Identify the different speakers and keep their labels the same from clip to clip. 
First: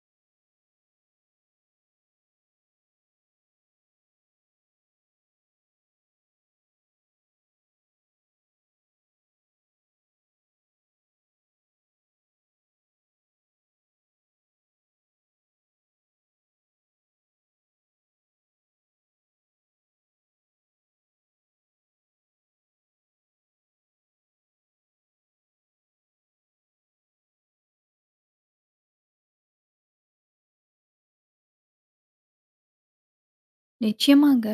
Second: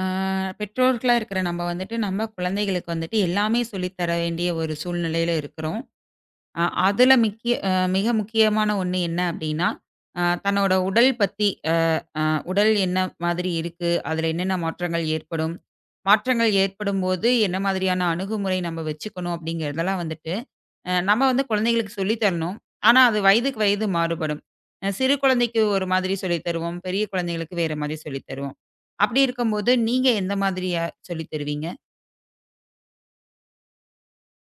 Speaker 1: ஆ பெற்றோர்களா இருக்கிற நம்ம வந்துட்டு, நம்ம குழந்தைகளுக்கு வந்துட்டு எல்லாமே சொல்லி தர வேண்டிய ஒரு சூழ்நிலையில இருக்கிறோம். அதுல மிக முக்கியமான ஒண்ணு என்ன அப்டின்னா, தன்னோட உடல் பத்தி அ அ உடல் என்ன மாதிரி இருக்கு? அதுல என்னென்ன மாற்றங்கள் ஏற்படும்? மாற்றங்கள் ஏற்படும்போது என்ன மாதிரியான அணுகுமுறை நம்ம வச்சுக்கணும்? அப்டிங்கிறதெல்லாம் வந்துட்டு, நம்ம வந்து குழந்தைகளுக்கு சொல்லி தரணும். ஆனா, அது வயதுக்கு வயது மாறுபடும். சிறு குழந்தைக்கு ஒரு மாதிரி சொல்லி தருவோம். பெரிய குழந்தைகளுக்கு வேற மாதிரி சொல்லி தருவோம். அப்டி இருக்கும்போது, நீங்க எந்த மாதிரியா சொல்லி தருவீங்க?
Speaker 2: நிச்சயமாங்க.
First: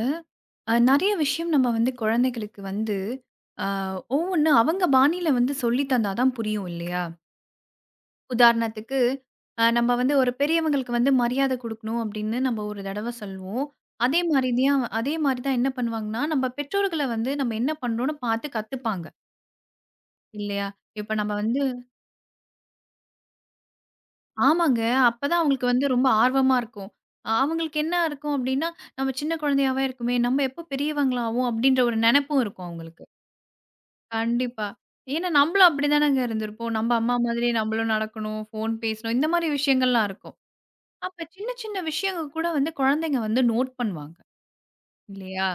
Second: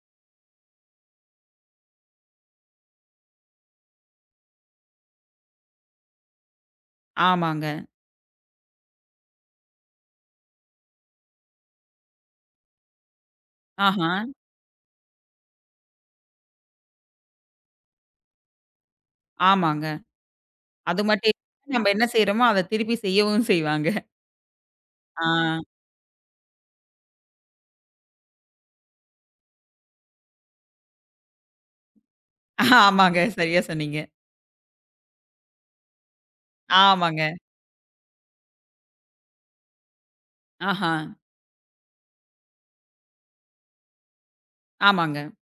Speaker 2: நெறைய விஷயம் நம்ம வந்து குழந்தைகளுக்கு வந்து, அ ஒவ்வொண்ணு அவங்க பாணியில வந்து சொல்லி தந்தா தான் புரியும் இல்லையா?
Speaker 1: ஆமாங்க.
Speaker 2: உதாரணத்துக்கு, நம்ம வந்து ஒரு பெரியவங்களுக்கு வந்து மரியாதை குடுக்கணும் அப்படின்னு நம்ம ஒரு தடவ சொல்லுவோம்.
Speaker 1: ஆஹா.
Speaker 2: அதே மாரி தான் என்ன பண்ணுவாங்கன்னா, நம்ம பெற்றோர்கள வந்து நம்ம என்ன பண்றோம்ன்னு பார்த்து கத்துப்பாங்க,
Speaker 1: ஆமாங்க.
Speaker 2: இல்லையா?
Speaker 1: அது
Speaker 2: இப்ப
Speaker 1: மட்டும்
Speaker 2: நம்ம வந்து
Speaker 1: இல்லாம நம்ம என்ன செய்றோமோ, அத திருப்பி செய்யவும் செய்வாங்க.
Speaker 2: ஆமாங்க.
Speaker 1: ஆ.
Speaker 2: அப்பதான் அவங்களுக்கு வந்து ரொம்ப ஆர்வமா இருக்கும். அவங்களுக்கு என்ன இருக்கும் அப்படின்னா, நம்ம சின்ன குழந்தையாவே இருக்குமே, நம்ம எப்போ பெரியவங்களாவோம் அப்படின்ற ஒரு நெனப்பும் இருக்கும் அவங்களுக்கு.
Speaker 1: ஆமாங்க. சரியா சொன்னீங்க.
Speaker 2: கண்டிப்பா. ஏன்னா நம்மளும் அப்படிதானங்க இருந்திருப்போம். நம்ம அம்மா
Speaker 1: ஆமாங்க.
Speaker 2: மாதிரி நம்மளும் நடக்கணும், ஃபோன் பேசணும், இந்த மாதிரி விஷயங்கள்லாம் இருக்கும்.
Speaker 1: ஆஹா.
Speaker 2: அப்ப சின்ன சின்ன விஷயங்க கூட வந்து குழந்தைங்க வந்து நோட் பண்ணுவாங்க,
Speaker 1: ஆமாங்க,
Speaker 2: இல்லையா?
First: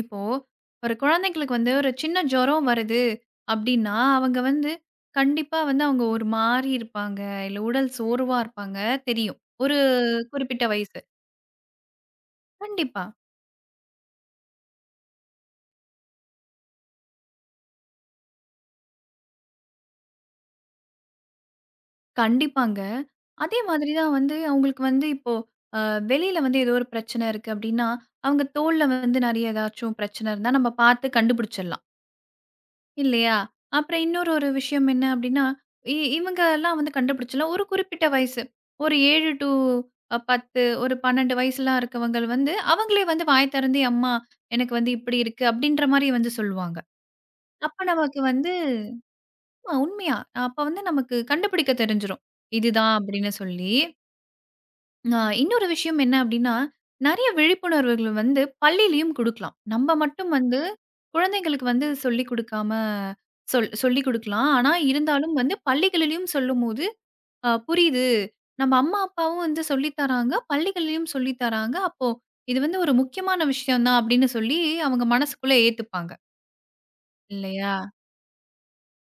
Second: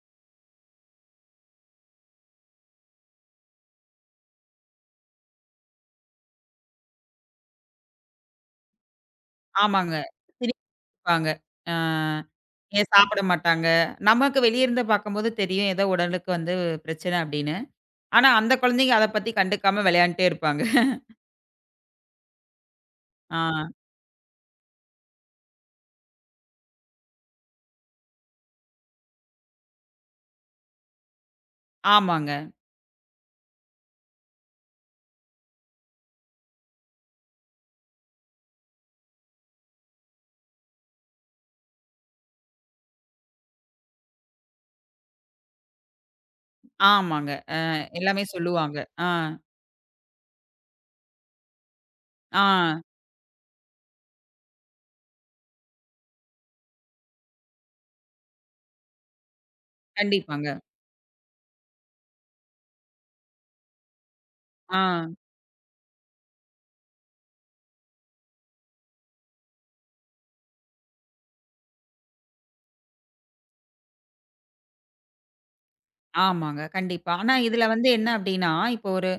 Speaker 2: இப்போ ஒரு குழந்தைங்களுக்கு வந்து ஒரு சின்ன ஜுரம் வருது அப்படின்னா, அவங்க வந்து கண்டிப்பா வந்து அவங்க ஒரு மாரி இருப்பாங்க, இல்ல உடல் சோர்வா இருப்பாங்க தெரியும். ஒரு
Speaker 1: ஆமாங்க.
Speaker 2: குறிப்பிட்ட வயசு.
Speaker 1: திருப்பிப்பாங்க. ஆ ஏன்
Speaker 2: கண்டிப்பா.
Speaker 1: சாப்பிட மாட்டாங்க. நமக்கு வெளிய இருந்து பார்க்கும்போது தெரியும், ஏதோ உடலுக்கு வந்து பிரச்சனை அப்படின்னு. ஆனா, அந்த குழந்தைங்க அத பத்தி கண்டுக்காம விளையாண்ட்டே இருப்பாங்க.
Speaker 2: கண்டிப்பாங்க.
Speaker 1: ஆ.
Speaker 2: அதே மாதிரி தான் வந்து அவங்களுக்கு வந்து இப்போ அ வெளியில வந்து ஏதோ ஒரு பிரச்சனை இருக்கு அப்டின்னா, அவங்க தோள்ல வந்து நெறைய ஏதாச்சும் பிரச்சனை இருந்தா நம்ம பார்த்து கண்டுபிடிச்சிடலாம்.
Speaker 1: ஆமாங்க,
Speaker 2: இல்லையா? அப்புறம் இன்னொரு ஒரு விஷயம் என்ன அப்டின்னா, இவங்கலாம் வந்து கண்டுபிடிச்சலாம். ஒரு குறிப்பிட்ட வயசு. ஒரு 7 டூ 10, ஒரு 12 வயசுலாம் இருக்கவங்க வந்து அவங்களே வந்து வாய் திறந்து, "அம்மா எனக்கு வந்து இப்டி இருக்கு" அப்டின்ற மாரி வந்து சொல்லுவாங்க.
Speaker 1: ஆமாங்க.
Speaker 2: அப்ப நமக்கு
Speaker 1: எல்லாமே
Speaker 2: வந்து
Speaker 1: சொல்லுவாங்க. ஆ,
Speaker 2: உண்மையா. அப்ப வந்து நமக்கு கண்டுபிடிக்க தெரிஞ்சிரும்.
Speaker 1: ஆ.
Speaker 2: இதுதான் அப்டின்னு சொல்லி ஆ இன்னொரு விஷயம் என்ன அப்டின்னா, நெறைய விழிப்புணர்வுகள் வந்து பள்ளியிலயும் குடுக்கலாம். நம்ம மட்டும்
Speaker 1: கண்டிப்பாங்க.
Speaker 2: வந்து குழந்தைங்களுக்கு வந்து சொல்லிக் குடுக்காம சொல்லிக் குடுக்கலாம். ஆனா,
Speaker 1: ஆ.
Speaker 2: இருந்தாலும் வந்து பள்ளிகளிலும் சொல்லும்போது, புரியுது. நம்ம அம்மா, அப்பாவும் வந்து சொல்லி தராங்க. பள்ளிகள்லயும் சொல்லி தராங்க. அப்போ இது வந்து ஒரு முக்கியமான விஷயம் தான் அப்டின்னு சொல்லி அவங்க மனசுக்குள்ள ஏத்துப்பாங்க.
Speaker 1: ஆமாங்க. கண்டிப்பா. ஆனா இதுல
Speaker 2: இல்லையா?
Speaker 1: வந்து என்ன அப்டின்னா, இப்போ ஒரு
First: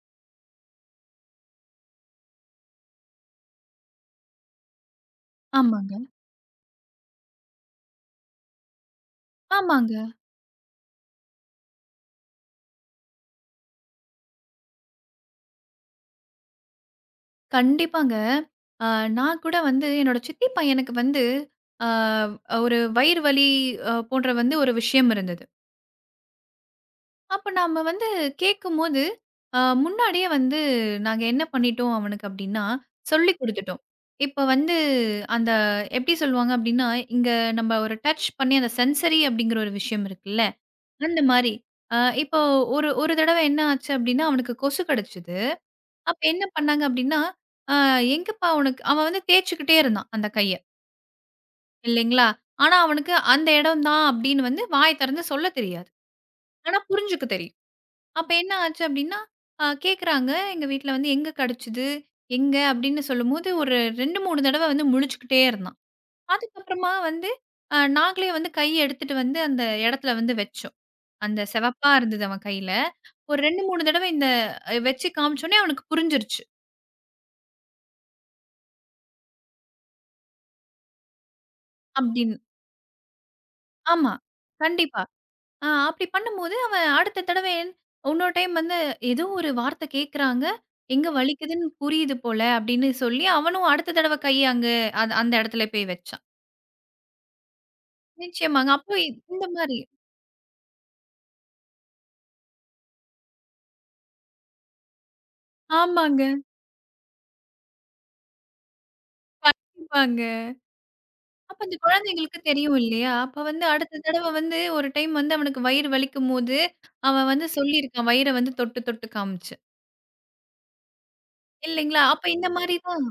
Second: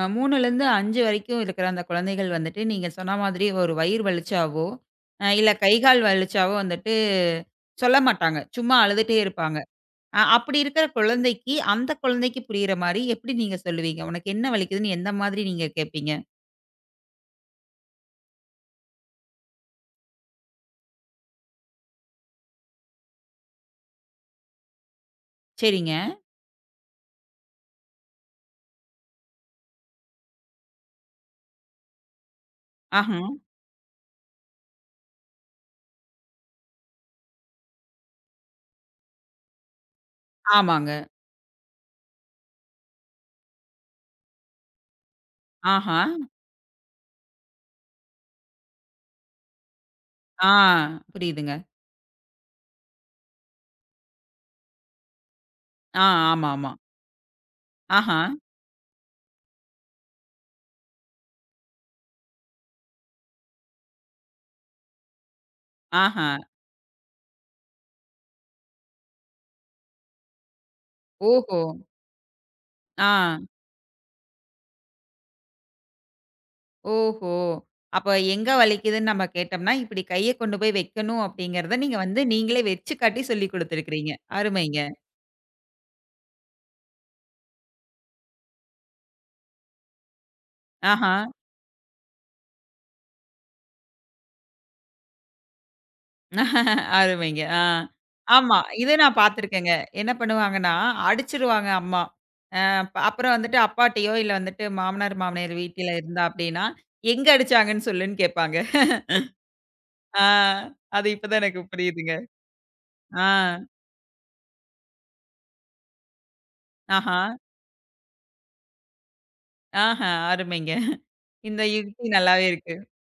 Speaker 1: 3லேருந்து 5 வரைக்கும் இருக்கிற அந்த குழந்தைகள் வந்துட்டு, நீங்க சொன்ன மாதிரி ஒரு வயிறு வலிச்சாவோ, இல்ல கை
Speaker 2: ஆமாங்க.
Speaker 1: கால் வலிச்சாவோ வந்துட்டு சொல்ல மாட்டாங்க. சும்மா அழுதுட்டே இருப்பாங்க.
Speaker 2: ஆமாங்க.
Speaker 1: அப்படி இருக்கிற குழந்தைக்கு, அந்த குழந்தைக்கு புரியிற மாரி எப்படி நீங்க சொல்லுவீங்க? "உனக்கு என்ன வலிக்குதுன்னு?" எந்த மாதிரி நீங்க கேட்பீங்க?
Speaker 2: கண்டிப்பாங்க. அ நான் கூட வந்து என்னோட சித்தி பையனுக்கு வந்து அ ஒரு வயிறு வலி போன்ற வந்து ஒரு விஷயம் இருந்தது.
Speaker 1: சரிங்க.
Speaker 2: அப்ப நாம வந்து கேட்கும்போது, முன்னாடியே வந்து நாங்க என்ன பண்ணிட்டோம் அவனுக்கு அப்டின்னா,
Speaker 1: ஆஹ.
Speaker 2: சொல்லிக் குடுத்துட்டோம். இப்ப வந்து அந்த எப்டி சொல்லுவாங்க அப்டின்னா, இங்க நம்ம ஒரு டச் பண்ணி அந்த சென்சரி அப்டிங்கிற ஒரு விஷயம் இருக்குல்ல,
Speaker 1: ஆமாங்க.
Speaker 2: அந்த மாரி. அ இப்போ ஒரு ஒரு தடவ என்ன ஆச்சு அப்டின்னா, அவனுக்கு கொசு கடிச்சது.
Speaker 1: ஆஹா.
Speaker 2: அப்ப என்ன பண்ணாங்க அப்படின்னா, "அ எங்கப்பா உனக்கு" அவன் வந்து தேய்ச்சுக்கிட்டே இருந்தான் அந்த
Speaker 1: ஆ.
Speaker 2: கைய,
Speaker 1: புரியுதுங்க.
Speaker 2: இல்லைங்களா? ஆனா அவனுக்கு அந்த இடம் தான் அப்படின்னு வந்து வாய திறந்து சொல்ல தெரியாது.
Speaker 1: ஆ. ஆமாமா.
Speaker 2: ஆனா புரிஞ்சுக்க தெரியும்.
Speaker 1: ஆஹா.
Speaker 2: அப்ப என்ன ஆச்சு அப்படின்னா, கேட்குறாங்க எங்க வீட்ல வந்து "எங்க கடிச்சுது? எங்க?" அப்படின்னு சொல்லும்போது ஒரு 2, 3 தடவ வந்து முழிச்சுக்கிட்டே இருந்தான்.
Speaker 1: ஆஹா.
Speaker 2: அதுக்கப்புறமா வந்து நாங்களே வந்து கை எடுத்துட்டு வந்து அந்த இடத்துல வந்து வச்சோம். அந்த
Speaker 1: ஓஹோ!
Speaker 2: செவப்பா இருந்தது அவன் கையில.
Speaker 1: ஆ.
Speaker 2: ஒரு 2, 3 தடவ இந்த வச்சு காமிச்சோனே அவனுக்கு புரிஞ்சிருச்சு
Speaker 1: ஓஹோ! அப்ப எங்க வலிக்குதுன்னு நம்ம கேட்டோம்னா, இப்டி கைய கொண்டு போய் வைக்கணும் அப்டிங்கிறத நீங்க வந்து
Speaker 2: அப்படின்னு.
Speaker 1: நீங்களே வச்சு காட்டி சொல்லிக்
Speaker 2: ஆமா.
Speaker 1: குடுத்துருக்கிறீங்க. அருமைங்க.
Speaker 2: கண்டிப்பா. ஆ அப்படி பண்ணும்போது, அவன் அடுத்த தடவ இன்னொரு டைம் வந்து ஏதோ ஒரு வார்த்தை கேட்குறாங்க. எங்க
Speaker 1: ஆஹா!
Speaker 2: வலிக்குதுன்னு புரியுது போல அப்படின்னு சொல்லி, அவனும் அடுத்த தடவ கைய அங்க அது அந்த இடத்துல போய் வச்சான்.
Speaker 1: அருமைங்க. ஆ. ஆமா.
Speaker 2: நிச்சயமாங்க.
Speaker 1: இத
Speaker 2: அப்போ இ-
Speaker 1: நான்
Speaker 2: இந்த
Speaker 1: பார்த்துருக்கேங்க.
Speaker 2: மாரி
Speaker 1: என்ன பண்ணுவாங்கன்னா, அடிச்சுருவாங்க அம்மா. அ அப்புறம் வந்துட்டு அப்பாட்டயோ இல்ல வந்துட்டு மாமனார், மாமியார் வீட்டில
Speaker 2: ஆமாங்க.
Speaker 1: இருந்தா அப்டின்னா, எங்க அடிச்சாங்கன்னு சொல்லுன்னு கேட்பாங்க.
Speaker 2: கண்டிப்பாங்க.
Speaker 1: ஆ அது இப்பதான்
Speaker 2: அப்ப
Speaker 1: எனக்கு
Speaker 2: அந்த
Speaker 1: புரியுதுங்க.
Speaker 2: குழந்தைங்களுக்கு தெரியும் இல்லையா? அப்ப
Speaker 1: ஆ.
Speaker 2: வந்து அடுத்த தடவ வந்து ஒரு டைம் வந்து அவனுக்கு வயிறு வலிக்கும்போது,
Speaker 1: ஆஹா!
Speaker 2: அவன் வந்து சொல்லியிருக்கான். வயிற வந்து தொட்டு தொட்டு காமிச்சு.
Speaker 1: ஆஹா! அருமைங்க. இந்த
Speaker 2: இல்லைங்களா?
Speaker 1: யுக்தி
Speaker 2: அப்ப
Speaker 1: நல்லாவே
Speaker 2: இந்த
Speaker 1: இருக்கு.
Speaker 2: மாரி தான்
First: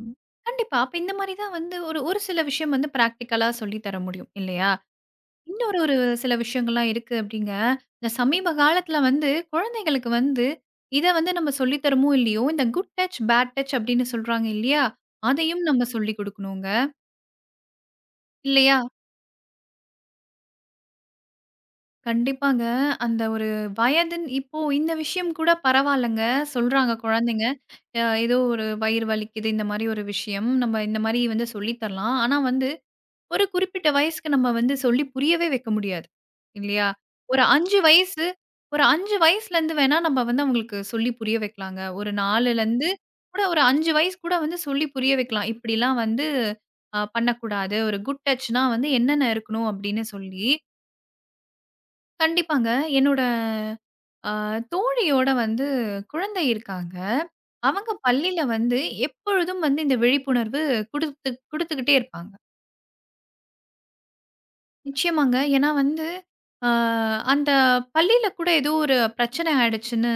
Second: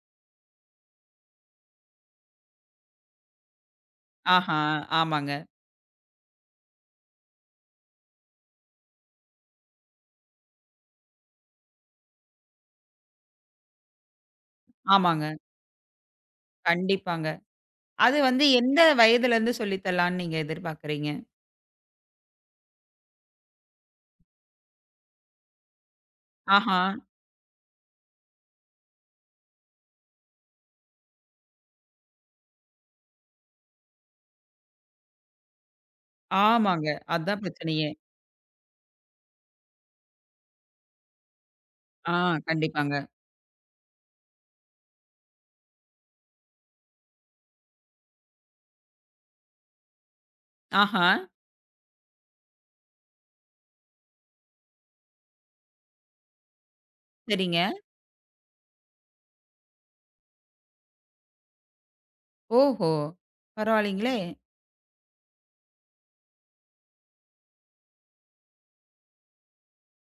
Speaker 2: கண்டிப்பா. அப்ப இந்த மாரி தான் வந்து ஒரு ஒரு சில விஷயம் வந்து பிராக்டிகலா சொல்லி தர முடியும்
Speaker 1: ஆஹா!
Speaker 2: இல்லையா?
Speaker 1: ஆமாங்க.
Speaker 2: இன்னொரு சில விஷயங்கள்லாம் இருக்கு அப்டிங்க. இந்த சமீப காலத்துல வந்து குழந்தைகளுக்கு வந்து, இத வந்து நம்ம சொல்லி தரமோ இல்லையோ, இந்த குட் டச், பேட் டச் அப்டின்னு சொல்றாங்க இல்லையா?
Speaker 1: ஆமாங்க.
Speaker 2: அதையும் நம்ம சொல்லிக் குடுக்கணுங்க.
Speaker 1: கண்டிப்பாங்க. அது வந்து
Speaker 2: இல்லையா?
Speaker 1: எந்த வயதுலருந்து சொல்லி தரலான்னு நீங்க எதிர்பார்க்குறீங்க?
Speaker 2: கண்டிப்பாங்க. அந்த ஒரு வயதுன் இப்போ இந்த விஷயம் கூட பரவால்லங்க.
Speaker 1: ஆஹா.
Speaker 2: சொல்றாங்க குழந்தைங்க. ஏதோ ஒரு வயிறு வலிக்குது இந்த மாரி ஒரு விஷயம். நம்ம இந்த மாரி வந்து சொல்லி தரலாம். ஆனா வந்து ஒரு குறிப்பிட்ட வயசுக்கு நம்ம வந்து சொல்லி புரியவே வைக்க முடியாது.
Speaker 1: ஆமாங்க.
Speaker 2: இல்லையா?
Speaker 1: அதான்
Speaker 2: ஒரு 5
Speaker 1: பிரச்சனையே.
Speaker 2: வயசு ஒரு 5 வயசுலேருந்து வேணா நம்ம வந்து அவங்களுக்கு சொல்லி புரிய வைக்கலாங்க. ஒரு
Speaker 1: ஆ
Speaker 2: 4லருந்து
Speaker 1: கண்டிப்பாங்க.
Speaker 2: கூட ஒரு 5 வயசு கூட வந்து சொல்லி புரிய வைக்கலாம். இப்படிலாம் வந்து பண்ணக்கூடாது. ஒரு குட் டச்னா வந்து என்னென்ன இருக்கணும் அப்படின்னு சொல்லி,
Speaker 1: ஆஹா.
Speaker 2: கண்டிப்பாங்க. என்னோட அ தோழியோட வந்து குழந்தை இருக்காங்க.
Speaker 1: சரிங்க.
Speaker 2: அவங்க பள்ளியில வந்து எப்பொழுதும் வந்து இந்த விழிப்புணர்வு குடுத்து குடுத்துக்கிட்டே இருப்பாங்க.
Speaker 1: ஓஹோ! பரவாயில்லைங்களே!
Speaker 2: நிச்சயமாங்க. ஏன்னா வந்து, அ அந்த பள்ளியில கூட ஏதோ ஒரு பிரச்சனை ஆயிடுச்சுன்னு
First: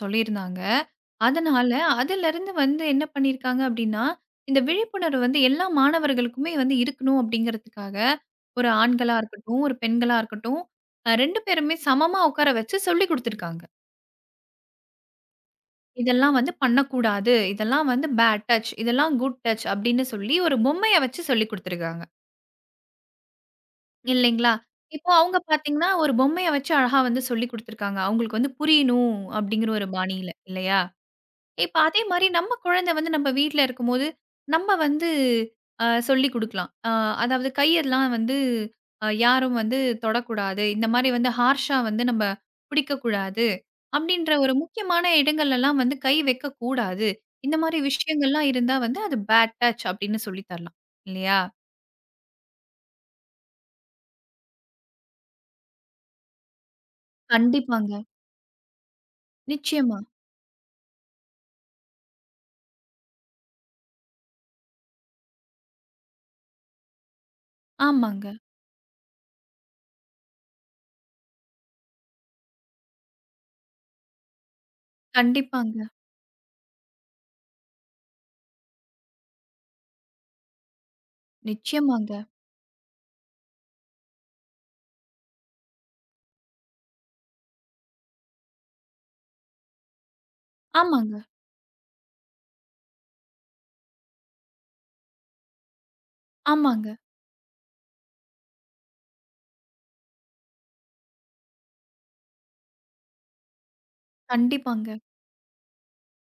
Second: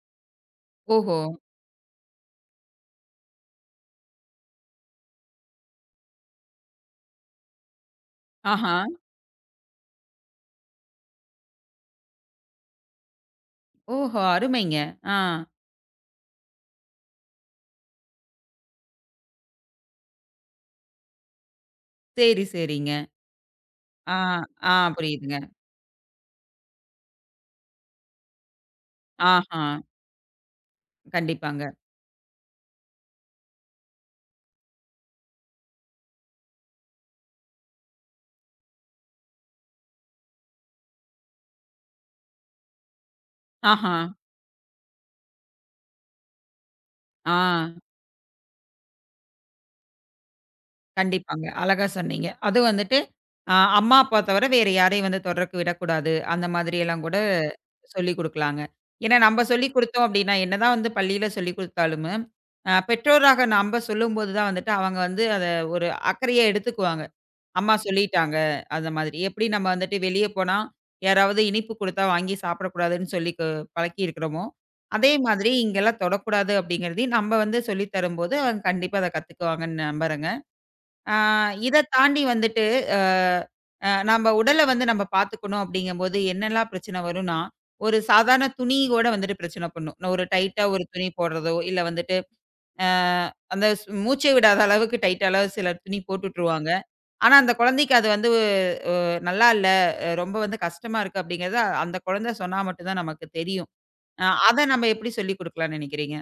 Speaker 2: சொல்லியிருந்தாங்க.
Speaker 1: ஓஹோ!
Speaker 2: அதனால அதிலருந்து வந்து என்ன பண்ணியிருக்காங்க அப்டின்னா, இந்த விழிப்புணர்வு வந்து எல்லா மாணவர்களுக்குமே வந்து இருக்கணும் அப்டிங்கிறதுக்காக, ஒரு
Speaker 1: ஆஹா.
Speaker 2: ஆண்களா இருக்கட்டும், ஒரு பெண்களா இருக்கட்டும், 2 பேருமே சமமா உட்கார வச்சு சொல்லிக் குடுத்துருக்காங்க.
Speaker 1: ஓஹோ! அருமைங்க. ஆ.
Speaker 2: இதெல்லாம் வந்து பண்ணக்கூடாது. இதெல்லாம் வந்து பேட் டச். இதெல்லாம் குட் டச் அப்டின்னு சொல்லி ஒரு பொம்மைய வச்சு சொல்லிக் குடுத்துருக்காங்க.
Speaker 1: சரி, சரிங்க. ஆ,
Speaker 2: இல்லைங்களா?
Speaker 1: ஆ
Speaker 2: இப்போ
Speaker 1: புரியுதுங்க.
Speaker 2: அவங்க பார்த்தீங்கன்னா, ஒரு பொம்மைய வச்சு அழகா வந்து சொல்லிக் குடுத்துருக்காங்க. அவங்களுக்கு வந்து புரியணும்
Speaker 1: ஆஹா.
Speaker 2: அப்படிங்கிற ஒரு பாணியில, இல்லையா?
Speaker 1: கண்டிப்பாங்க.
Speaker 2: இப்ப அதே மாரி நம்ம குழந்தை வந்து நம்ம வீட்ல இருக்கும்போது, நம்ம வந்து சொல்லிக் குடுக்கலாம். அதாவது கையெல்லாம் வந்து யாரும் வந்து தொடக்கூடாது. இந்த மாரி வந்து ஹார்ஷா வந்து நம்ம பிடிக்கக்கூடாது.
Speaker 1: ஆஹா.
Speaker 2: அப்படின்ற ஒரு முக்கியமான இடங்கள்லலாம் வந்து கை வைக்கக்கூடாது.
Speaker 1: ஆ.
Speaker 2: இந்த மாரி விஷயங்கள்லாம் இருந்தா வந்து அது பேட் டச் அப்படின்னு சொல்லி தரலாம். இல்லையா?
Speaker 1: கண்டிப்பாங்க. அழகா சொன்னீங்க. அது வந்துட்டு அம்மா, அப்பா தவிர வேற யாரையும் வந்து தொடறக்கு விடக்கூடாது. அந்த மாதிரியெல்லாம் கூட
Speaker 2: கண்டிப்பாங்க.
Speaker 1: சொல்லிக் குடுக்கலாங்க. ஏன்னா நம்ப சொல்லிக்
Speaker 2: நிச்சயமா.
Speaker 1: குடுத்தோம் அப்டின்னா, என்னதான் வந்து பள்ளியில சொல்லிக் குடுத்தாலும், பெற்றோராக நம்ப சொல்லும்போது தான் வந்துட்டு அவங்க வந்து அத ஒரு அக்கறையா எடுத்துக்குவாங்க. அம்மா
Speaker 2: ஆமாங்க.
Speaker 1: சொல்லிட்டாங்க அந்த மாதிரி. எப்படி நம்ம வந்துட்டு வெளிய போனா, யாராவது இனிப்பு குடுத்தா வாங்கி சாப்பிடக்கூடாதுன்னு சொல்லி பழக்கியிருக்கிறோமோ, அதே மாதிரி
Speaker 2: கண்டிப்பாங்க.
Speaker 1: இங்கெல்லாம் தொடக்கூடாது அப்படிங்கிறதையும் நம்ப வந்து சொல்லி தரும்போது அவங்க கண்டிப்பா அத கத்துக்குவாங்கன்னு நம்பறேங்க. ஆ இத
Speaker 2: நிச்சயமாங்க.
Speaker 1: தாண்டி வந்துட்டு, அ அ நம்ம உடல வந்து நம்ம பார்த்துக்கணும் அப்படிங்கும்போது என்னெல்லாம் பிரச்சனை வரும்னா, ஒரு சாதாரண துணி கூட வந்துட்டு பிரச்சனை பண்ணும். நான் ஒரு டைட்டா ஒரு துணி
Speaker 2: ஆமாங்க,
Speaker 1: போடுறதோ, இல்ல வந்துட்டு அ அந்த மூச்சே விடாத அளவுக்கு டைட்டாலாம் சிலர் துணி போட்டு விட்டுருவாங்க.
Speaker 2: ஆமாங்க.
Speaker 1: ஆனா அந்த குழந்தைக்கு அது வந்து அ நல்லா இல்ல, ரொம்ப வந்து கஷ்டமா இருக்கு அப்படிங்கிறத அந்த குழந்தை சொன்னா மட்டும் தான் நமக்கு தெரியும். அத நம்ம
Speaker 2: கண்டிப்பாங்க.
Speaker 1: எப்படி சொல்லிக் குடுக்கலாம்னு நினைக்கிறீங்க?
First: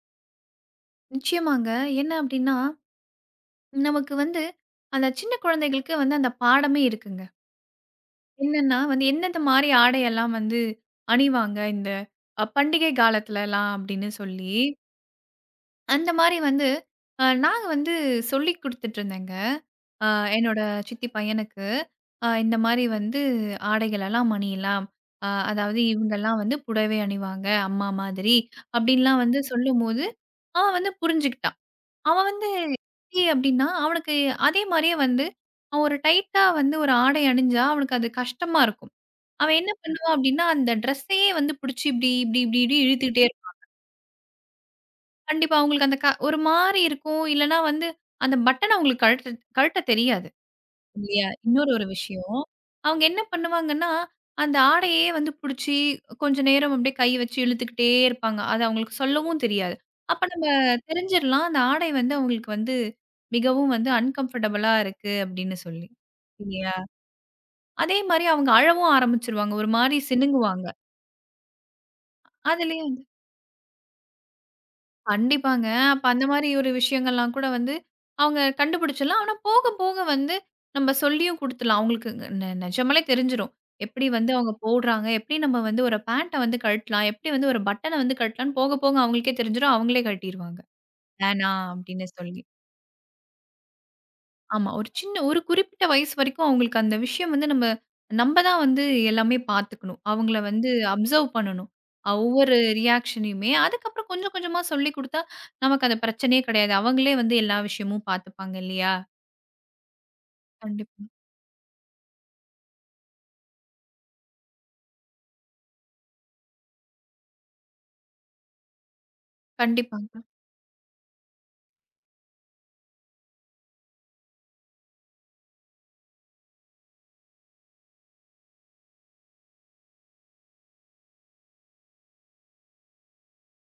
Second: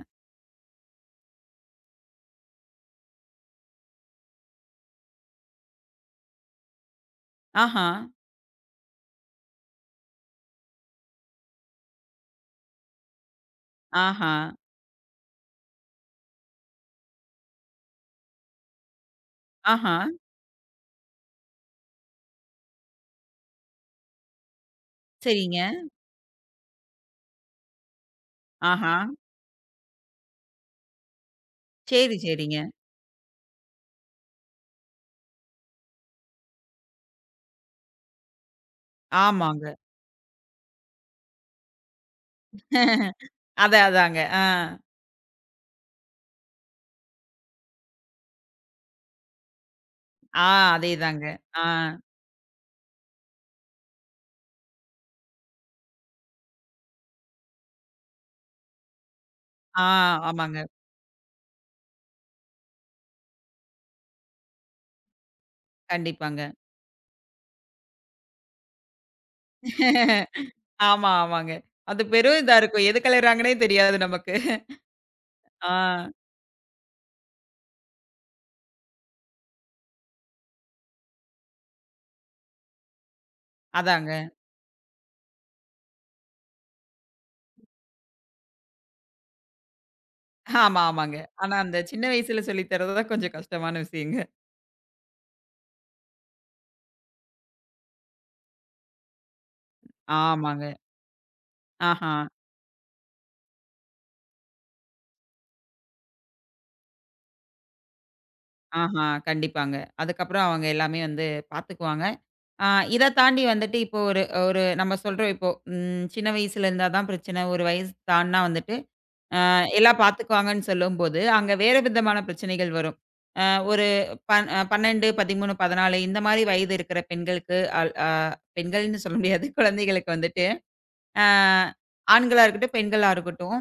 Speaker 2: நிச்சயமாங்க. என்ன அப்டின்னா, நமக்கு வந்து அந்த சின்ன குழந்தைகளுக்கு வந்து அந்த பாடமே இருக்குங்க.
Speaker 1: ஆஹா,
Speaker 2: என்னன்னா வந்து எந்தெந்த மாரி ஆடையெல்லாம் வந்து அணிவாங்க இந்த பண்டிகை காலத்துலலாம் அப்டின்னு
Speaker 1: ஆஹா,
Speaker 2: சொல்லி. அந்த மாரி வந்து நாங்க வந்து சொல்லிக் குடுத்துட்டுருந்தேங்க.
Speaker 1: ஆஹா.
Speaker 2: அ என்னோட சித்தி பையனுக்கு, இந்த மாரி வந்து ஆடைகளெல்லாம் அணியலாம்.
Speaker 1: சரிங்க.
Speaker 2: அதாவது இவங்கலாம் வந்து புடவை அணிவாங்க, அம்மா மாதிரி.
Speaker 1: ஆஹா.
Speaker 2: அப்டின்லாம் வந்து சொல்லும்போது, அவன் வந்து புரிஞ்சுக்கிட்டான்.
Speaker 1: சரி,
Speaker 2: அவன் வந்து
Speaker 1: சரிங்க.
Speaker 2: எப்படி அப்டின்னா, அவனுக்கு அதே மாரியே வந்து அவன் ஒரு டைட்டா வந்து ஒரு ஆடை அணிஞ்சா அவனுக்கு அது கஷ்டமா இருக்கும். அவன்
Speaker 1: ஆமாங்க.
Speaker 2: என்ன பண்ணுவான் அப்டின்னா, அந்த ட்ரெஸ்ஸையே வந்து புடிச்சு இப்டி, இப்டி, இப்டி, இப்டி இழுத்துக்கிட்டே
Speaker 1: அதான் அதாங்க. ஆ.
Speaker 2: கண்டிப்பா. அவங்களுக்கு அந்த க ஒரு மாரி இருக்கும். இல்லன்னா வந்து அந்த பட்டன அவங்களுக்கு கழட்ட கழட்ட தெரியாது.
Speaker 1: ஆ அதேதாங்க.
Speaker 2: இல்லையா?
Speaker 1: ஆ.
Speaker 2: இன்னொரு ஒரு விஷயம். அவங்க என்ன பண்ணுவாங்கன்னா, அந்த ஆடையே வந்து புடிச்சு கொஞ்ச நேரம் அப்படியே கை வச்சு இழுத்துக்கிட்டே இருப்பாங்க. அது அவங்களுக்கு சொல்லவும் தெரியாது.
Speaker 1: ஆ
Speaker 2: அப்ப நம்ம
Speaker 1: ஆமாங்க.
Speaker 2: தெரிஞ்சிரலாம். அந்த ஆடை வந்து அவங்களுக்கு வந்து மிகவும் வந்து அன்கம்ஃபர்டபுளா இருக்கு அப்படின்னு சொல்லி.
Speaker 1: கண்டிப்பாங்க.
Speaker 2: இல்லையா? அதே மாரி அவங்க அழவும் ஆரம்பிச்சுருவாங்க. ஒரு மாரி சிணுங்குவாங்க.
Speaker 1: ஆமா, ஆமாங்க. அது பெரும் இதா இருக்கும்.
Speaker 2: அதுலயே
Speaker 1: எதுக்கு அழுறாங்கன்னே தெரியாது நமக்கு.
Speaker 2: கண்டிப்பாங்க.
Speaker 1: ஆ
Speaker 2: அப்ப அந்த மாரி ஒரு விஷயங்கள்லாம் கூட வந்து அவங்க கண்டுபிடிச்சிடலாம். ஆனா போக போக வந்து நம்ம சொல்லியும் குடுத்துடலாம். அவங்களுக்கு நெஜமாலே தெரிஞ்சிரும். எப்படி
Speaker 1: அதாங்க.
Speaker 2: வந்து அவங்க போடுறாங்க, எப்படி நம்ம வந்து ஒரு பேண்ட்ட வந்து கழட்டலாம், எப்படி வந்து ஒரு பட்டன வந்து கழட்டலாம்ன்னு போக போக அவங்களுக்கே தெரிஞ்சிரும். அவங்களே கழட்டிருவாங்க.
Speaker 1: ஆமா, ஆமாங்க. ஆனா
Speaker 2: வேணாம்
Speaker 1: அந்த சின்ன
Speaker 2: அப்படின்னு சொல்லி.
Speaker 1: வயசுல சொல்லி தர்றது தான் கொஞ்சம் கஷ்டமான விஷயங்க.
Speaker 2: ஆமா. ஒரு சின்ன ஒரு குறிப்பிட்ட வயசு வரைக்கும் அவங்களுக்கு அந்த விஷயம் வந்து நம்ம நம்ப தான் வந்து எல்லாமே பார்த்துக்கணும். அவங்கள
Speaker 1: ஆமாங்க.
Speaker 2: வந்து அப்சர்வ் பண்ணணும்.
Speaker 1: ஆஹா,
Speaker 2: ஒவ்வொரு ரியாக்ஷனையுமே. அதுக்கப்புறம் கொஞ்சம் கொஞ்சமா சொல்லிக் குடுத்தா, நமக்கு அந்த பிரச்சனையே கிடையாது. அவங்களே வந்து எல்லா விஷயமும் பார்த்துப்பாங்க இல்லையா?
Speaker 1: ஆஹா. கண்டிப்பாங்க. அதுக்கப்புறம் அவங்க எல்லாமே
Speaker 2: கண்டிப்பா.
Speaker 1: வந்து பார்த்துக்குவாங்க. ஆ இத தாண்டி வந்துட்டு இப்போ ஒரு ஒரு நம்ம சொல்றோம் இப்போ சின்ன வயசுல இருந்தா தான் பிரச்சனை. ஒரு வயசு தாண்டுனா வந்துட்டு எல்லாம்
Speaker 2: கண்டிப்பாங்க.
Speaker 1: பார்த்துக்குவாங்கன்னு சொல்லும்போது, அங்க வேற விதமான பிரச்சனைகள் வரும். அ ஒரு 12, 13, 14 இந்த மாரி வயது இருக்கிற பெண்களுக்கு அல் அ பெண்கள்ன்னு சொல்ல முடியாது. குழந்தைகளுக்கு வந்துட்டு ஆ ஆண்களா இருக்கட்டும், பெண்களா இருக்கட்டும்.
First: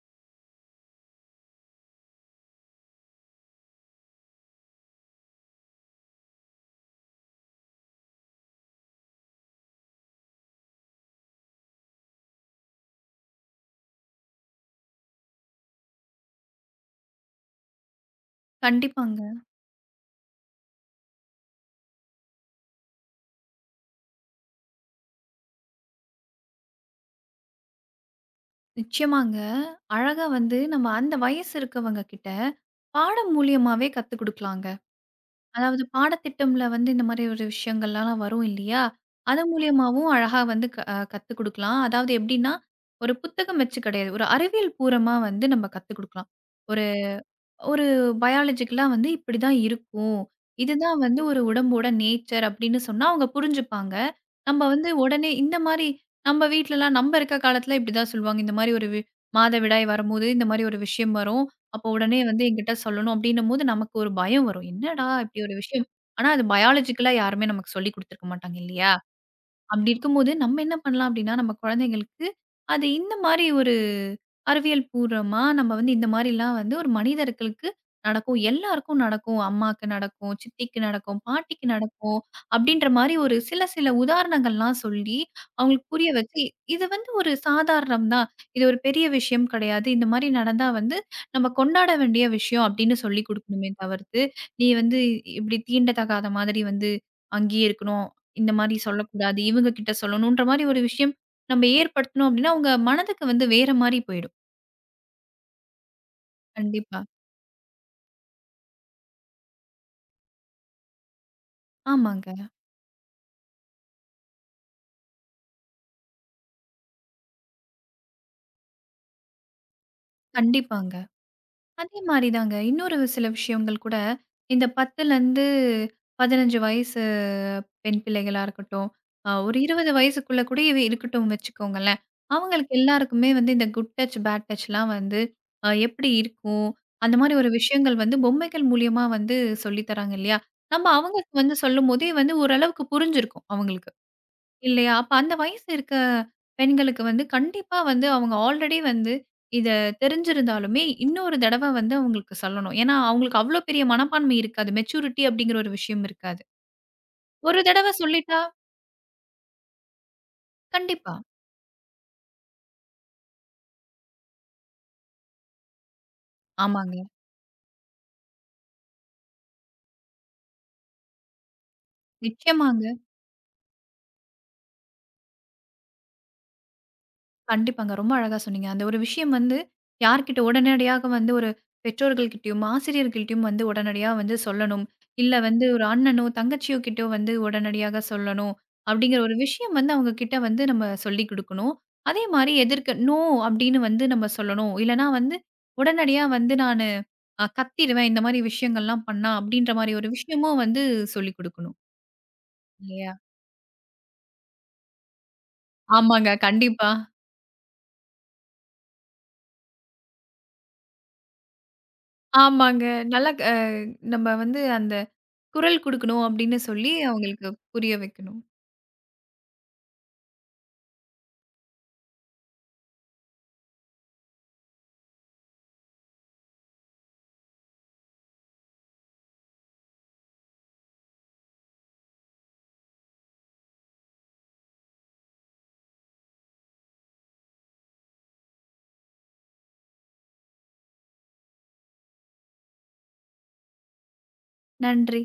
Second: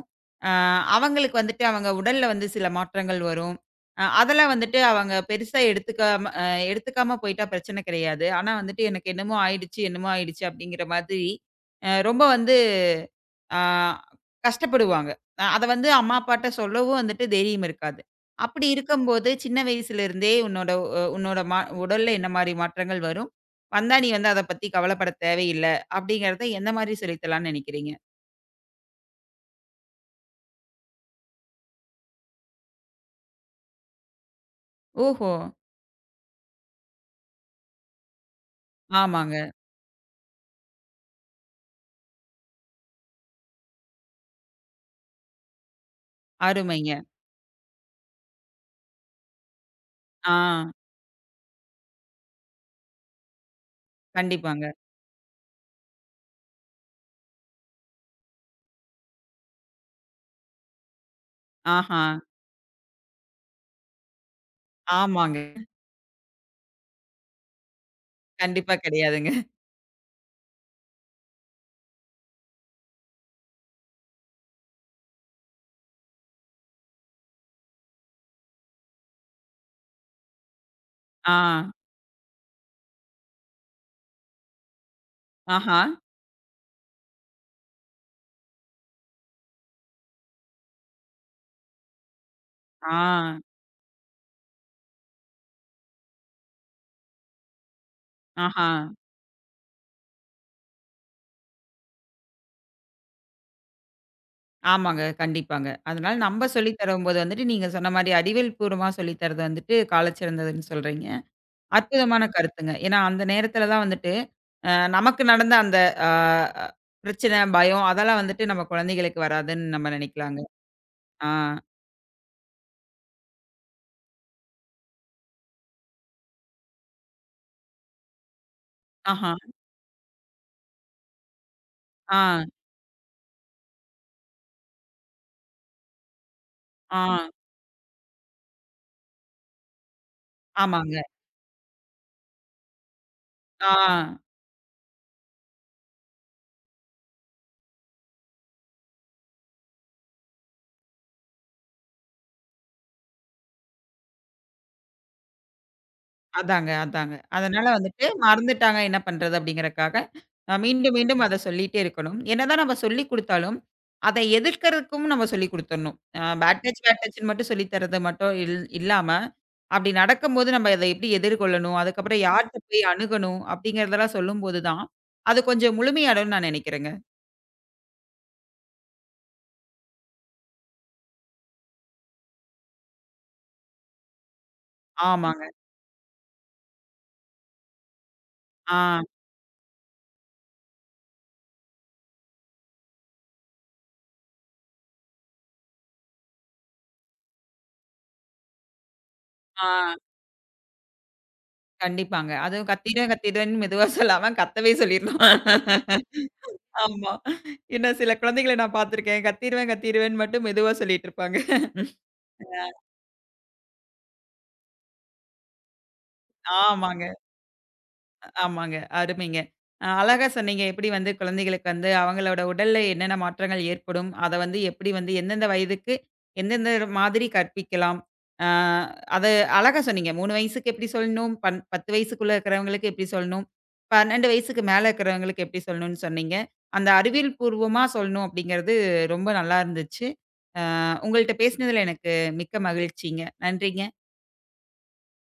Speaker 1: ஆ அவங்களுக்கு வந்துட்டு அவங்க உடல்ல வந்து சில மாற்றங்கள் வரும். அதெல்லாம் வந்துட்டு அவங்க பெருசா எடுத்துக்காம எடுத்துக்காம போயிட்டா பிரச்சனை கிடையாது. ஆனா வந்துட்டு எனக்கு என்னமோ ஆயிடுச்சு, என்னமோ ஆயிடுச்சு அப்படிங்கிற மாதிரி ரொம்ப வந்து ஆ கஷ்டப்படுவாங்க. அத வந்து அம்மா, அப்பாட்ட சொல்லவும் வந்துட்டு தைரியம் இருக்காது. அப்படி இருக்கும்போது
Speaker 2: கண்டிப்பாங்க.
Speaker 1: சின்ன வயசுலருந்தே உன்னோட உ உன்னோட மா உடல்ல என்ன மாரி மாற்றங்கள் வரும்? வந்தா நீ வந்து அத பத்தி கவலைப்பட தேவையில்ல. அப்படிங்கிறத எந்த மாரி சொல்லித்தலாம்னு நெனைக்கிறீங்க?
Speaker 2: நிச்சயமாங்க. அழகா வந்து நம்ம அந்த வயசு இருக்கவங்க கிட்ட பாடம் மூலியமாவே கத்துக் குடுக்கலாங்க.
Speaker 1: ஓஹோ!
Speaker 2: அதாவது பாடத்திட்டம்ல வந்து இந்த மாரி ஒரு விஷயங்கள்லாம் வரும் இல்லையா? அது
Speaker 1: ஆமாங்க.
Speaker 2: மூலியமாவும் அழகா வந்து க அ கத்துக் குடுக்கலாம். அதாவது எப்படின்னா, ஒரு புத்தகம் வச்சு கிடையாது. ஒரு அறிவியல் பூர்வமா வந்து நம்ம கத்துக் குடுக்கலாம்.
Speaker 1: அருமைங்க.
Speaker 2: ஒரு பயாலஜிக்கலா வந்து இப்படிதான் இருக்கும்.
Speaker 1: ஆ.
Speaker 2: இதுதான் வந்து ஒரு உடம்போட நேச்சர் அப்படின்னு சொன்னா அவங்க புரிஞ்சுப்பாங்க. நம்ம
Speaker 1: கண்டிப்பாங்க.
Speaker 2: வந்து உடனே இந்த மாரி நம்ம வீட்லலாம் நம்ம இருக்க காலத்துல இப்படிதான் சொல்லுவாங்க. இந்த மாரி ஒரு மாதவிடாய் வரும்போது இந்த மாரி ஒரு விஷயம் வரும். அப்போ
Speaker 1: ஆஹா.
Speaker 2: உடனே வந்து என்கிட்ட சொல்லணும் அப்படின்னும்போது நமக்கு ஒரு பயம் வரும். என்னடா
Speaker 1: ஆமாங்க.
Speaker 2: இப்படி ஒரு விஷயம். ஆனா அது பயாலஜிக்கலா யாருமே நமக்கு சொல்லிக் குடுத்துருக்க மாட்டாங்க
Speaker 1: கண்டிப்பா
Speaker 2: இல்லையா?
Speaker 1: கிடையாதுங்க.
Speaker 2: அப்படி இருக்கும்போது, நம்ம என்ன பண்ணலாம் அப்படின்னா, நம்ம குழந்தைங்களுக்கு அது இந்த மாரி ஒரு அறிவியல் பூர்வமா நம்ம வந்து இந்த மாரிலாம் வந்து ஒரு மனிதர்களுக்கு நடக்கும். எல்லாருக்கும் நடக்கும். அம்மாக்கு நடக்கும், சித்திக்கு நடக்கும்,
Speaker 1: ஆ.
Speaker 2: பாட்டிக்கு நடக்கும். அப்படின்ற மாரி ஒரு சில சில உதாரணங்கள்லாம் சொல்லி,
Speaker 1: ஆஹா.
Speaker 2: அவங்களுக்கு புரிய வச்சு, இது வந்து ஒரு சாதாரணம் தான். இது ஒரு பெரிய விஷயம் கிடையாது. இந்த மாரி நடந்தா வந்து நம்ம கொண்டாட வேண்டிய விஷயம்
Speaker 1: ஆ.
Speaker 2: அப்படின்னு சொல்லிக் குடுக்கணுமே தவிர்த்து, நீ வந்து இப்படி தீண்டத்தகாத மாதிரி வந்து அங்கேயே இருக்கணும். இந்த
Speaker 1: ஆஹா.
Speaker 2: மாரி சொல்லக்கூடாது. இவங்க கிட்ட சொல்லணுன்ற மாரி ஒரு விஷயம் நம்ம ஏற்படுத்தனோம் அப்டின்னா, அவங்க மனதுக்கு வந்து வேற மாரி போயிடும்.
Speaker 1: ஆமாங்க. கண்டிப்பாங்க. அதனால நம்ப சொல்லி
Speaker 2: கண்டிப்பா.
Speaker 1: தரும்போது வந்துட்டு, நீங்க சொன்ன மாரி அறிவியல் பூர்வமா சொல்லி தர்றது வந்துட்டு காலச்சிறந்ததுன்னு சொல்றீங்க. அற்புதமான
Speaker 2: ஆமாங்க.
Speaker 1: கருத்துங்க. ஏன்னா, அந்த நேரத்தில தான் வந்துட்டு, நமக்கு நடந்த அந்த அ அ பிரச்சனை, பயம் அதெல்லாம் வந்துட்டு நம்ம குழந்தைகளுக்கு வராதுன்னு நம்ம நெனைக்கலாங்க.
Speaker 2: கண்டிப்பாங்க.
Speaker 1: ஆ.
Speaker 2: அதே மாரி தாங்க. இன்னொரு சில விஷயங்கள் கூட, இந்த 10லருந்து 15 வயசு பெண் பிள்ளைகளா இருக்கட்டும்,
Speaker 1: ஆஹா.
Speaker 2: ஒரு 20 வயசுக்குள்ள கூட இவ இருக்கட்டும் வச்சுக்கோங்களேன்.
Speaker 1: ஆ.
Speaker 2: அவங்களுக்கு எல்லாருக்குமே வந்து இந்த குட் டச், பேட் டச்லாம் வந்து எப்படி இருக்கும்?
Speaker 1: ஆ.
Speaker 2: அந்த மாரி ஒரு விஷயங்கள் வந்து பொம்மைகள் மூலியமா வந்து சொல்லி தராங்க இல்லையா? நம்ம
Speaker 1: ஆமாங்க.
Speaker 2: அவங்க வந்து சொல்லும்போதே வந்து ஓரளவுக்கு புரிஞ்சிருக்கும்
Speaker 1: ஆ
Speaker 2: அவங்களுக்கு. இல்லையா? அப்ப அந்த வயசு இருக்க பெண்களுக்கு வந்து கண்டிப்பா வந்து அவங்க ஆல்ரெடி வந்து இத தெரிஞ்சிருந்தாலுமே, இன்னொரு தடவ வந்து அவங்களுக்கு சொல்லணும். ஏன்னா, அவங்களுக்கு அவ்ளோ பெரிய மனப்பான்மை இருக்காது. மெச்சூரிட்டி அப்படிங்கிற ஒரு விஷயம் இருக்காது.
Speaker 1: அதாங்க, அதாங்க.
Speaker 2: ஒரு
Speaker 1: அதனால
Speaker 2: தடவ
Speaker 1: வந்துட்டு
Speaker 2: சொல்லிட்டா
Speaker 1: மறந்துட்டாங்க என்ன பண்றது அப்படிங்கிறக்காக, மீண்டும்,
Speaker 2: கண்டிப்பா.
Speaker 1: மீண்டும் அத சொல்லிட்டே இருக்கணும். என்னதான் நம்ம சொல்லிக் குடுத்தாலும், அதை எதிர்க்கறதுக்கும் நம்ம சொல்லிக் குடுத்துடணும். பேட் டச், பேட்
Speaker 2: ஆமாங்க.
Speaker 1: டச்ன்னு மட்டும் சொல்லி தர்றது மட்டும் இல்லாம, அப்படி நடக்கும்போது நம்ம அதை எப்படி எதிர்கொள்ளணும், அதுக்கப்புறம் யார்ட்ட போய்
Speaker 2: நிச்சயமாங்க.
Speaker 1: அணுகணும் அப்படிங்கிறதெல்லாம் சொல்லும்போது தான், அது கொஞ்சம் முழுமையடையும்னு நான் நெனைக்கிறேங்க.
Speaker 2: கண்டிப்பாங்க. ரொம்ப அழகா சொன்னீங்க. அந்த ஒரு விஷயம் வந்து யார்கிட்ட உடனடியாக வந்து ஒரு பெற்றோர்கள்கிட்டயும், ஆசிரியர்கள்ட்டயும் வந்து உடனடியா வந்து சொல்லணும். இல்ல
Speaker 1: ஆமாங்க.
Speaker 2: வந்து ஒரு அண்ணனோ, தங்கச்சியோ கிட்டயோ வந்து உடனடியாக சொல்லணும்.
Speaker 1: ஆ,
Speaker 2: அப்படிங்கிற ஒரு விஷயம் வந்து அவங்க கிட்ட வந்து நம்ம சொல்லிக் குடுக்கணும். அதே மாரி எதிர்க்க "நோ" அப்படின்னு வந்து நம்ம சொல்லணும். இல்லனா வந்து உடனடியா வந்து நானு அ கத்திருவேன். இந்த மாரி விஷயங்கள்லாம் பண்ணா
Speaker 1: ஆ.
Speaker 2: அப்படின்ற மாரி ஒரு விஷயமும் வந்து சொல்லிக் குடுக்கணும்.
Speaker 1: கண்டிப்பாங்க. அதுவும் கத்திடுவேன்,
Speaker 2: இல்லையா?
Speaker 1: கத்திடுவேன்னு மெதுவா சொல்லாம கத்தவே சொல்லிரணும்.
Speaker 2: ஆமாங்க. கண்டிப்பா.
Speaker 1: ஆமா. ஏன்னா சில குழந்தைகள நான் பார்த்துருக்கேன். கத்திருவேன், கத்திருவேன்னு மட்டும் மெதுவா சொல்லிட்டு இருப்பாங்க. அ
Speaker 2: ஆமாங்க. நல்லா க நம்ம வந்து அந்த குரல் குடுக்கணும் அப்படின்னு சொல்லி
Speaker 1: ஆமாங்க,
Speaker 2: அவங்களுக்கு புரிய வைக்கணும்.
Speaker 1: ஆமாங்க. அருமைங்க. அழகா சொன்னீங்க. எப்படி வந்து குழந்தைகளுக்கு வந்து அவங்களோட உடல்ல என்னென்ன மாற்றங்கள் ஏற்படும்? அத வந்து எப்படி வந்து எந்தெந்த வயதுக்கு, எந்தெந்த மாதிரி கற்பிக்கலாம்? அ அத அழகா சொன்னீங்க. 3 வயசுக்கு எப்படி சொல்லணும்? 10 வயசுக்குள்ள இருக்கிறவங்களுக்கு எப்படி சொல்லணும்? 12 வயசுக்கு மேல இருக்கிறவங்களுக்கு எப்படி சொல்லணும்னு சொன்னீங்க. அந்த அறிவியல் பூர்வமா சொல்லணும் அப்படிங்கிறது ரொம்ப நல்லா இருந்துச்சு. உங்கள்ட்ட பேசினதுல எனக்கு மிக்க மகிழ்ச்சிங்க. நன்றிங்க.
Speaker 2: நன்றி.